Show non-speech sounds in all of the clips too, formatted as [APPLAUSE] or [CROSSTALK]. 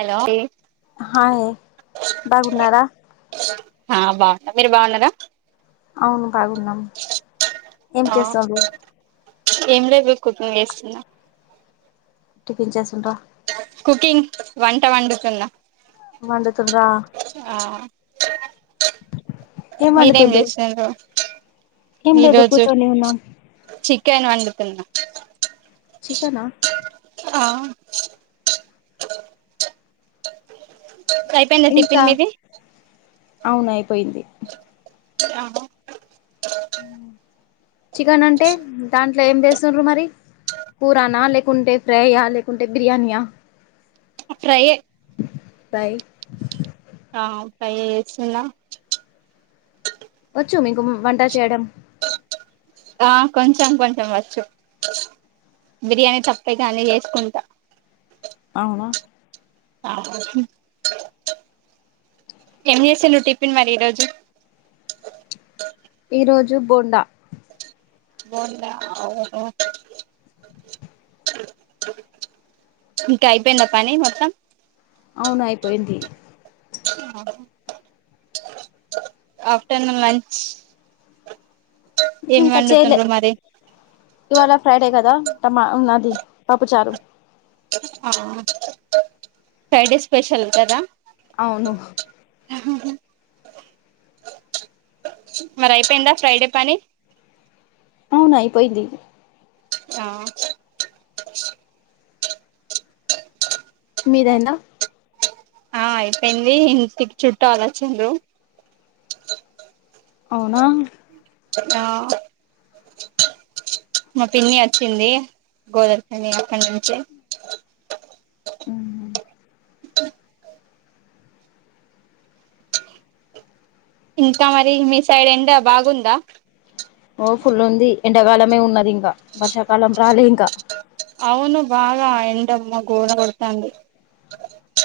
Hello hi బాగున్నారా ఆ బాగున్నా మీరు బాగున్నారా అవును బాగున్నం ఏం ఆ చేస్తాంది కొత్తగ చేస్తున్నా టిఫన్ చేసిర్రా కుకింగ్ వంట వండుతున్న మండతుడదా ఏం మీరేం వండుతుండ్రు చేస్తున్నారు ఏం లేదు కూర్చోనే ఉన్నాం కెన్ వండుతున్నా చికనా ఆ ప్పుడ్ అయిపోయిందా ఇంకా టిఫిన్ మీది అవును అయిపోయిద్ది ఆ చికెన్ అంటే దాన్ ఇట్లా ఏం చేస్తుండ్ర మరి కూరానా లేకుంటే ఫ్రైయా లేకుంటే బిర్యానీయా ఫ్రై ఫ్రై ఆ ఫ్రై ఏ చేస్తున్న వచ్చు మీకు వంట చేయడం ఆ కొంచెం కొంచెం వచ్చు బిర్యానీ తప్ప ఇగ అన్ని చేసుకుంటా అవునా అ ఏం చేసిల్లు టిఫిన్ మరి ఈ రోజు ఈ రోజు బోండా బోండా అ వో ఇంకా అయిపోయిందా పని మొత్తం అవును అయిపోయింది ఆ ఆఫ్టర్నూన్ లంచ్ ఏం ఇంకా చేయలే వండుతుండ్రు మరి ఇవాళ ఫ్రైడే కదా త మా నాది పప్పు చారు అవున ఫ్రైడే స్పెషల్ కదా అవును ఆ మరి అయిపోయిందా ఫ్రైడే పని అవును అయిపోయింది ఆ మీది అయిందా ఆ అయిపోయింది ఇంటికి చుట్టాలు అచిన్లు అవునా ఆ మా పిన్ని వచ్చింది గోదరిఖని అక్కడి నుంచి ఇంకా మరి మీ సైడ్ ఎండా బాగుంద ఓ ఫుల్ ఉంది ఎండాకాలమే ఉన్నది ఇంకా వర్షాకాలం రాలే ఇంకా అమ్మో ఘోర కొడతాంది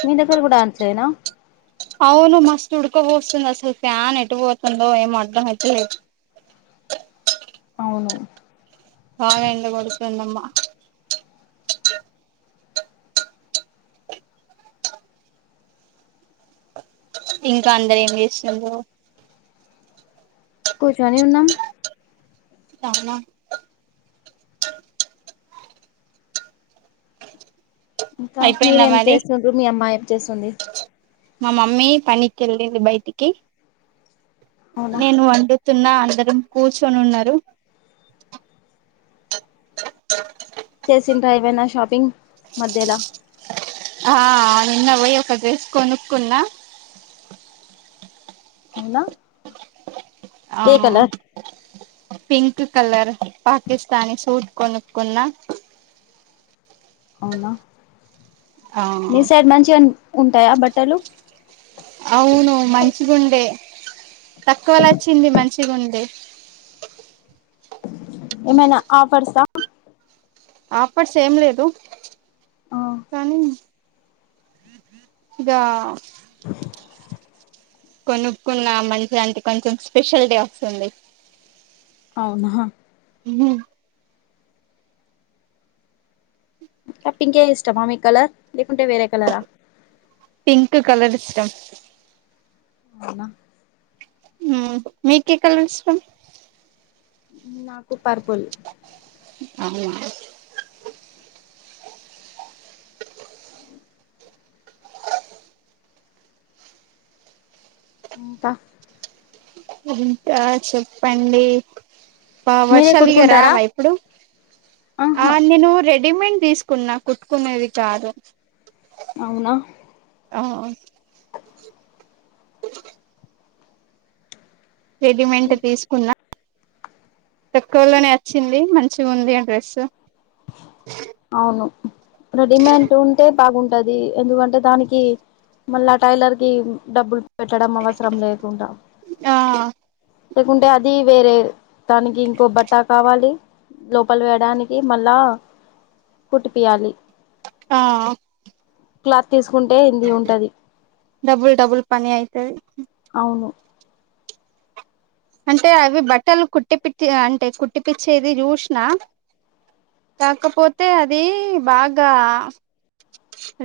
మీ దగ్గర కూడా అంతేనా అవును మస్తు ఉడుకబస్తుంది అసలు ఫ్యాన్ ఎటు పోతుందో ఏం అర్థమైతలేదు అవును బాగా ఎండ కొడుతుదమ్మా ఇంకా అందరు ఏం చేస్తున్నారు కూర్చొని ఉన్నాం అవునా ఇంకా అయిపోయిందా మీరేం మరి చేస్తుండ్రు మీ అమ్మాయి ఏం చేస్తుంది మా మమ్మీ పనికి వెళ్ళింది బయటికి అవునా నేను వండు కూన్నా అందరు కుచ్చోని ఉన్నారు. చేసినంర్రా ఏమైనా షాపింగ్ మధ్యలా. ఆ నిన్న వోయి ఒక డ్రెస్ కొనుక్కున్నా. అవునా. ఆ. ఏ colour pink colour Pakistani suit కొనుకున్నా. అవునా ఆ మీ సైడ్ మంచి నే ఉంటాయా బట్టలు. అవును మంచిగుండే. తక్కొనే అచ్చింది మంచిగుందీ. ఏమనా ఆఫర్సా. ఆపట్స్ ఎం లేదు ఆ కానీ. ఇదా. కొనుక్కున్న మంచి అంటే కొంచం స్పెషల్ డే అస్తుంది. అవునా హ. ఉహు. అ పింకే ఇష్టమా మీక్ కలర్ లేకుంటే వేరే కలరా. పింక్ కలర్ ఇష్టం. అవునా. ఉమ్ మీకె కలర్ ఇష్టం. నాకు పర్పుల్. అవునా. ఇంకా. ఇంకా చెప్పండి. పా మీరే వర్షాలీగ కుట్టుకుంటారా రావా ఇప్పుడు ఆ ఆహా నేను రె. రెడీమేట్ తీసుకున్నా కుట్టుకునేది కాదు. అవునా. ఆవ్ అం. రెడీమెంట్ తీసుకున్న. తక్కువలోనే అచ్చింది మంచిగుంది ఆ డ్రెస్సు. అవును రెడీమేట్ ఉంటే. బాగుంటది ఎందుకంటే దానికి మళ్ళా టైలర్ కీ ఉ డబ్బులు. పెట్టడం అవసరం లేకుండా. ఆ లేకుంటే అది వేరే దానికి ఇంకో బట్టా కావాలి లోపల వేయడానికి. మళ్ళా కుట్టిపియాలి. ఆఅ. క్లాత్ తీసుకుంటే ఇంది ఉంటది. డబుల్ డబుల్ పని అయితది. అవును. అంటే అవి బట్టలు కుట్టి పిట్టి అంటే కుట్టి పిచ్చేది జూషిన. కాకపోతే అదీ బాగా.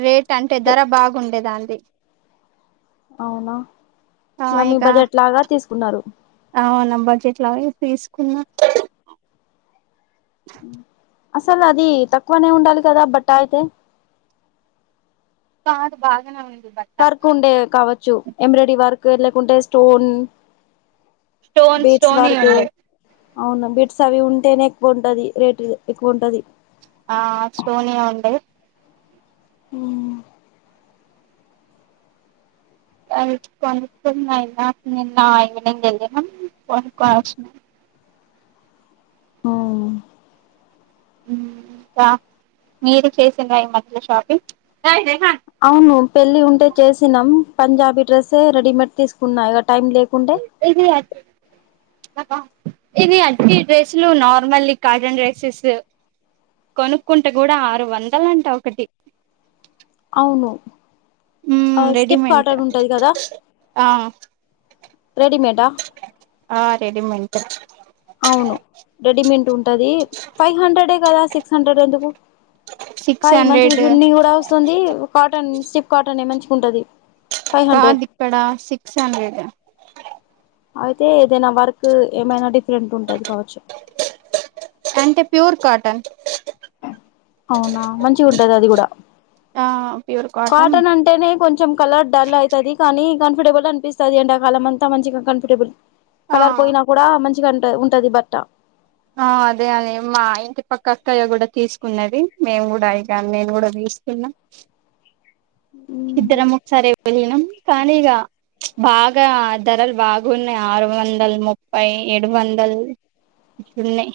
రేట్ అంటే ధర బాగుండే దాన్ది. అవునా ఆ ఇగ మీ బడ్జెట్ లాగా తీసుకున్నారు. అవు నా బజెట్లాగానే తీసుకున్నా. అసలు అది తక్కువనే ఉండాలి కదా బట్ ఆయితే కాదు బాగనే ఉన్ వర్క్ ఉండే కావచ్చు ఎంబ్రాయిడర వర్క్ ఎ లేకుంటే స్టోన్ స్టోన్ బేట్స్ స్టోన్ వార్కు ఉండే అవును బిడ్స్ అవి ఉంటేనే ఎక్కువ ఉంటది రేట్ ఎక్కువ ఉంటది ఆ స్టోనియా ఉంటయ్ ఊ [UNINTELLIGIBLE] నిన్న ఈవెనింగ్ ఎళ్ళినం కొనుక్కొని అచ్చినా అవును ఉమ్ కా మీరు చేసిండ్రా ఈ మధ్యలో షాపింగ్ అవును పెళ్ళి ఉంటే చేసినం పంజాబీ డ్రెస్సే రెడీమేడ్ తీసుకున్నా ఇగ టైం లేకుంటే ఇది ఇది అటికి డ్రెస్సులు నార్మల్లీ కాటన్ డ్రెస్సెస్ కొనుక్కుంటే కూడా ఆరు వందలంట ఒకటి అవును ఔ మ్మ్ స్టిప్ రెడీమేంట్ కాటన్ ఉంటాది కదా ఆ రెడీమేడా ఆ రెడిమెంట్ అవును రెడీమెంట్ ఉంటది ఫైవ్ హండ్రెడే కదా సిక్స్ హండ్రెడ్ ఎందుకు సిక్స్ ఫై మంచిగా హండ్రెడ్ చున్నీ కూడా వస్తుంది కాటన్ స్టిప్ కాటన్ యే మంచిగుంటది కాదు ఇక్కడ సిక్స్ హండ్రెడ్ అయితే ఏదైనా వర్క్ ఏమైనా డిఫ్ ఫ్రెంట్ ఉంటది కావచ్చు అంటే ప్యూర్ కాటన్ అవునా మంచిగా ఉంటది అది కూడా ఆ ప్యూర్ కాటన్ అంటేనే కొంచెం కలర్ డల్ ఐతది కానీ కంఫర్టబుల్ అనిపిస్తది ఎండా కాలం అంతా మంచిగా కంఫర్టబుల్ ఆ కలర్ పొయ్యినా కూడా మంచి చి గంట ఉంటది బట్ట ఆ అదే అది మా ఇంటి పక్క అక్కయ్య కూడా తీసుకున్నది మేం కూడా ఇక నేను కూడా ది ఇస్కున్నా ఇద్దరం ఒకసారే వెళ్ళినం కానీ ఇగ బాగా ధరల్ బాగున్నయి ఆ ఆరు వందలు ముప్పై ఏడు వందల్ ఉన్నయ్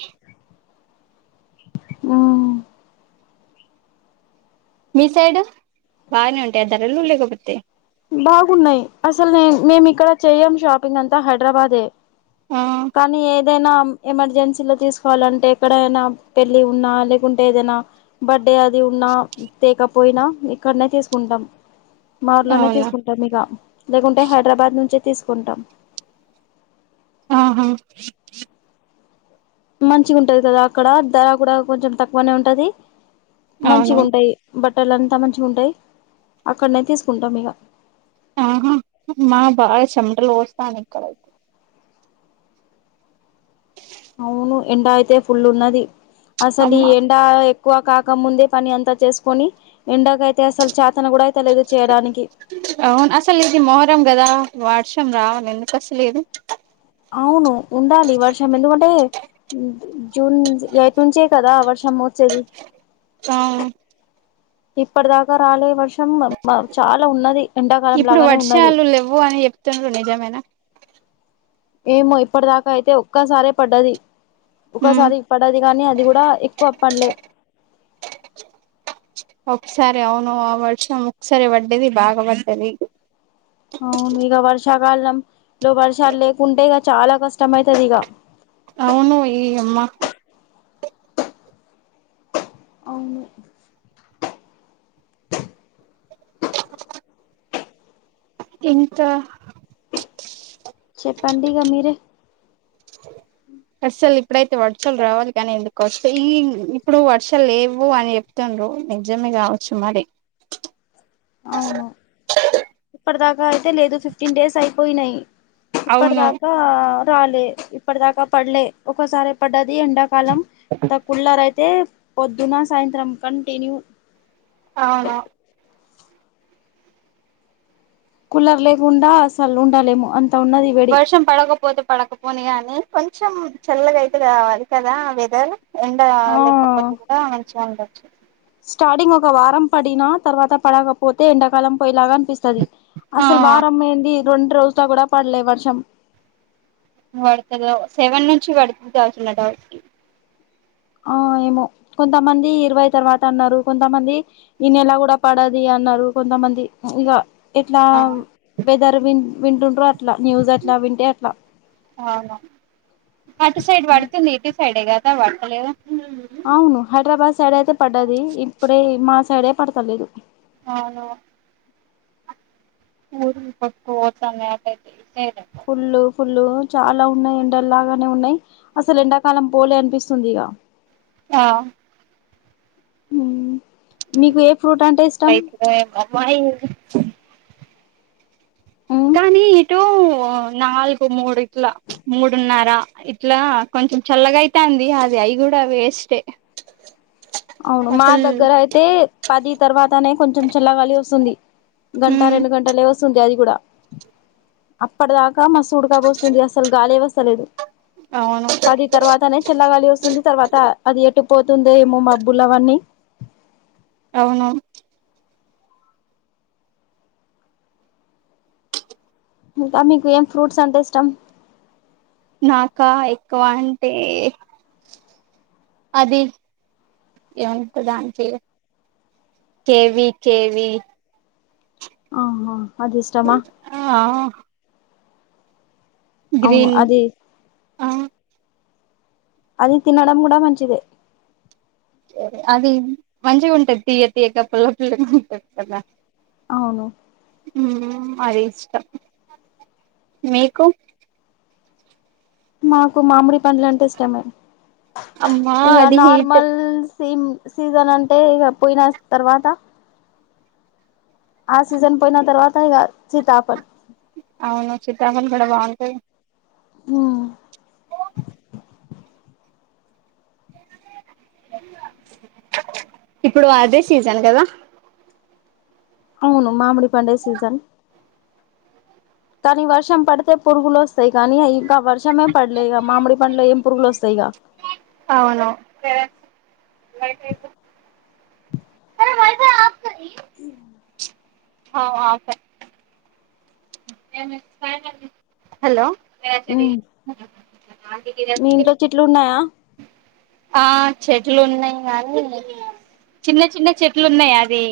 ఆ మీ సైడు బాగనే ఉంటాయా ధరలు లేకపోతే బాగున్నాయి అసలు నేన్ మేం ఇక్కడ చెయ్యం షాపింగ్ అంతా హైడ్రాబాదే ఆ కానీ ఏ దైనా ఎమర్జెన్సీలో తీసుకోవాలంటే ఎక్కడైనా పెళ్ళి ఉన్నా లేకుంటే ఏదైనా బడ్ డే అది ఉన్నా తేకపోయినా ఇక్కడనే తీసుకుంటాం మా ఊర్లనే అవునా తీసుకుంటాం ఇక లేకుంటే హైడ్రాబాద్ నుంచే తీసుకుంటాం ఆహా మంచిగా ఉంటది కదా అక్కడ ధర కూడా కొంచెం తక్కువనే ఉంటది అవును మంచిగుంటాయి బట్టలు అంతా మంచిగుంటాయి అక్కడనే తీసుకుంటాం ఇగ ఆహా మా బాగా చెమటలు పోస్తానయ్ ఇక్కడైతే అవును ఎండ అయితే ఫుల్ ఉన్నది అసలు ఈ అమ్మా ఎండాయ్ క్కువ కాక ముందే పని అంతా చేసుకొని ఎండకు అయితే అసలు చా అవును అసలు ఇది మొహరం గదా వర్షం రావాలి ఎందుకొస్త లేదు అవును ఉండాలి వర్షం ఎందుకంటే జూన్ ఎయిట్ నుంచే కదా వర్షమోచేదీ ఆ ఇప్పటి దాకా రాలే వర్షం చాలా ఉన్నది ఎండాకాలం లాగానే ఉన్నది నేజామేనా ఏమో ఇప్పటి దాకా అయితే ఒక్కసారే పడ్డది ఉమ్ ఒక్కసారి పడ్డది కానీ అది అది కూడా ఎక్కువ పల్లే ఒకసారి అవును ఆ వర్షం ఒకసారేవడ్డది బాగవడ్డది కాలంలో వర్షాలు లేకుంటే ఇక చాలా కష్టం అయితది ఇగా అవును ఏయ్య అమ్మా అవును ఇంకా చెప్పండి ఇగా మీరే అస్సలు ఇప్పుడైతే వర్షాలు రావాలి కానీ ఎందుకు వస్తే ఈ ఇప్పుడు వర్షాలు లేవు అని చెప్తుంది నిజమే కావచ్చు మరి అవును ఇప్పటి దాకా అయితే లేదు ఫిఫ్టీన్ డేస్ అయిపోయినాయి ఇప్పటి అవును దాకా రాలే ఇప్పటి దాకా పడలే ఒకసారి పడ్డది ఎండాకాలం అ కుళ్లర్ అయితే పొద్దున సాయంత్రం కంటిన్యూ అవునా కులర్ లేకుండా అసలు ఉండాలేము అం వర్షం పడగపోతే పడకపోని కాగానీ కొంచెం చల్లగా అయితే కావాలి కదా వెదర్ ఎండ ఆ లేకపోతే కూడా మంచిగా ఉండచ్చు స్టార్టింగ్ ఒక వారం పడినా తర్వాత పడకపోతే ఎండాకాలం పోయేలాగా అనిపిస్తది ఆ అసలు వారం ఏంది రెండు రోజుల కూడా పడలే వర్షం వడుతుంది సెవెన్ నుంచి వడుతది కావచ్చు నా డౌట్ కి ఆ ఏమో కొంతమంది ఇరవై తర్వాత అన్నారు కొంతమంది ఈ నెల కూడా పడది ఆ అన్నారు కొంతమంది ఇగ ఆ ఎట్లా ఆ వెదర్ వి వింటుండ్రో అట్లా న్యూస్ అట్లా వింటే అట్లా అవునా అటు సైడ్ పడుతుంది ఇటు సైడే కదా పడతలేదు అవును హైదరాబాద్ సైడ్ అయితే పడ్డది ఇప్పుడే మా సైడే పడత లేదు అవును ఊర్లు కొట్టుక పోతున్నాయి అటు ఐతే ఫుల్ ఫుల్లు చాలా ఉన్నాయి ఎండలాగానే ఉన్నాయి అసలు ఎండాకాలం పోలే అనిపిస్తుంది ఇగా ఆ హ్మ్మ్ మీకు ఏ ఫ్రూట్ అంటే ఇష్టం ఎప్పుడైతదో ఏమో మరి ఉమ్ కానీ ఇటు నాలుగు మూడు ఇట్లా మూడున్నర ఇట్లా కొ కొంచెం చల్లగా అయితంది అది అయి కూడా వెస్ట్ అవును మా దగ్గర అయితే పది తర్వాతనే కొంచెం చల్లగాలి వస్తుంది గంట ఉమ్ రెండు గంటలే వస్తుంది అది కూడా అప్పటి దాకా ఇంకా మస్త్ ఉండకపోస్తుంది అసలు గాలే వస్తలేదు అవును పది తర్వాతనే చల్లగాలి వస్తుంది తర్వాత అది ఎటు పోతుందేమో మబ్బులు అవన్నీ అవును ఇంకా మీకు ఏం ఫ్రూట్స్ అంటే ఇష్టం నాకా ఎక్కువ అంటే అది ఏమంటారు దానిచే కేవి కేవి ఆహా అది ఇష్టమా ఆహ అవును గ్రీన్ అది ఆ అది తినడం కూడా మంచిదే అది మంచిగుంటది తీయ్య తీయగ పుల్ల పుల్లగా ఉంటది కదా అవును ఉమ్మ్ అది ఇష్టం మీకు మాకు మామిడిపండ్లంటే ఇష్టమే అమ్మా ఇగ అది హీట్ నార్మల్ సేమ్ సీజన్ అంటే ఇగ పోయిన తర్వాత ఆ సీజన్ పోయినా తర్వాత ఇగ సీతాఫల్ అవునా సీతాఫల్ కూడా బాగుంటది ఉమ్మ్ ఇప్పుడు అదే సీజన్ కదా అవును మామిడిపండే సీజన్ కానీ వర్షం పడితే పురుగులు వస్తాయి కానీ ఇంకా వర్షమే పడలే ఇగ మామిడి పండ్లో ఏం పురుగులు వస్తాయి ఇగ అవును మఫ హలో మీ ఇంట్లో చెట్లు ఉన్నాయా ఆ చెట్లు ఉన్నాయి గానీ చిన్న చిన్న చెట్లు ఉన్నాయి అది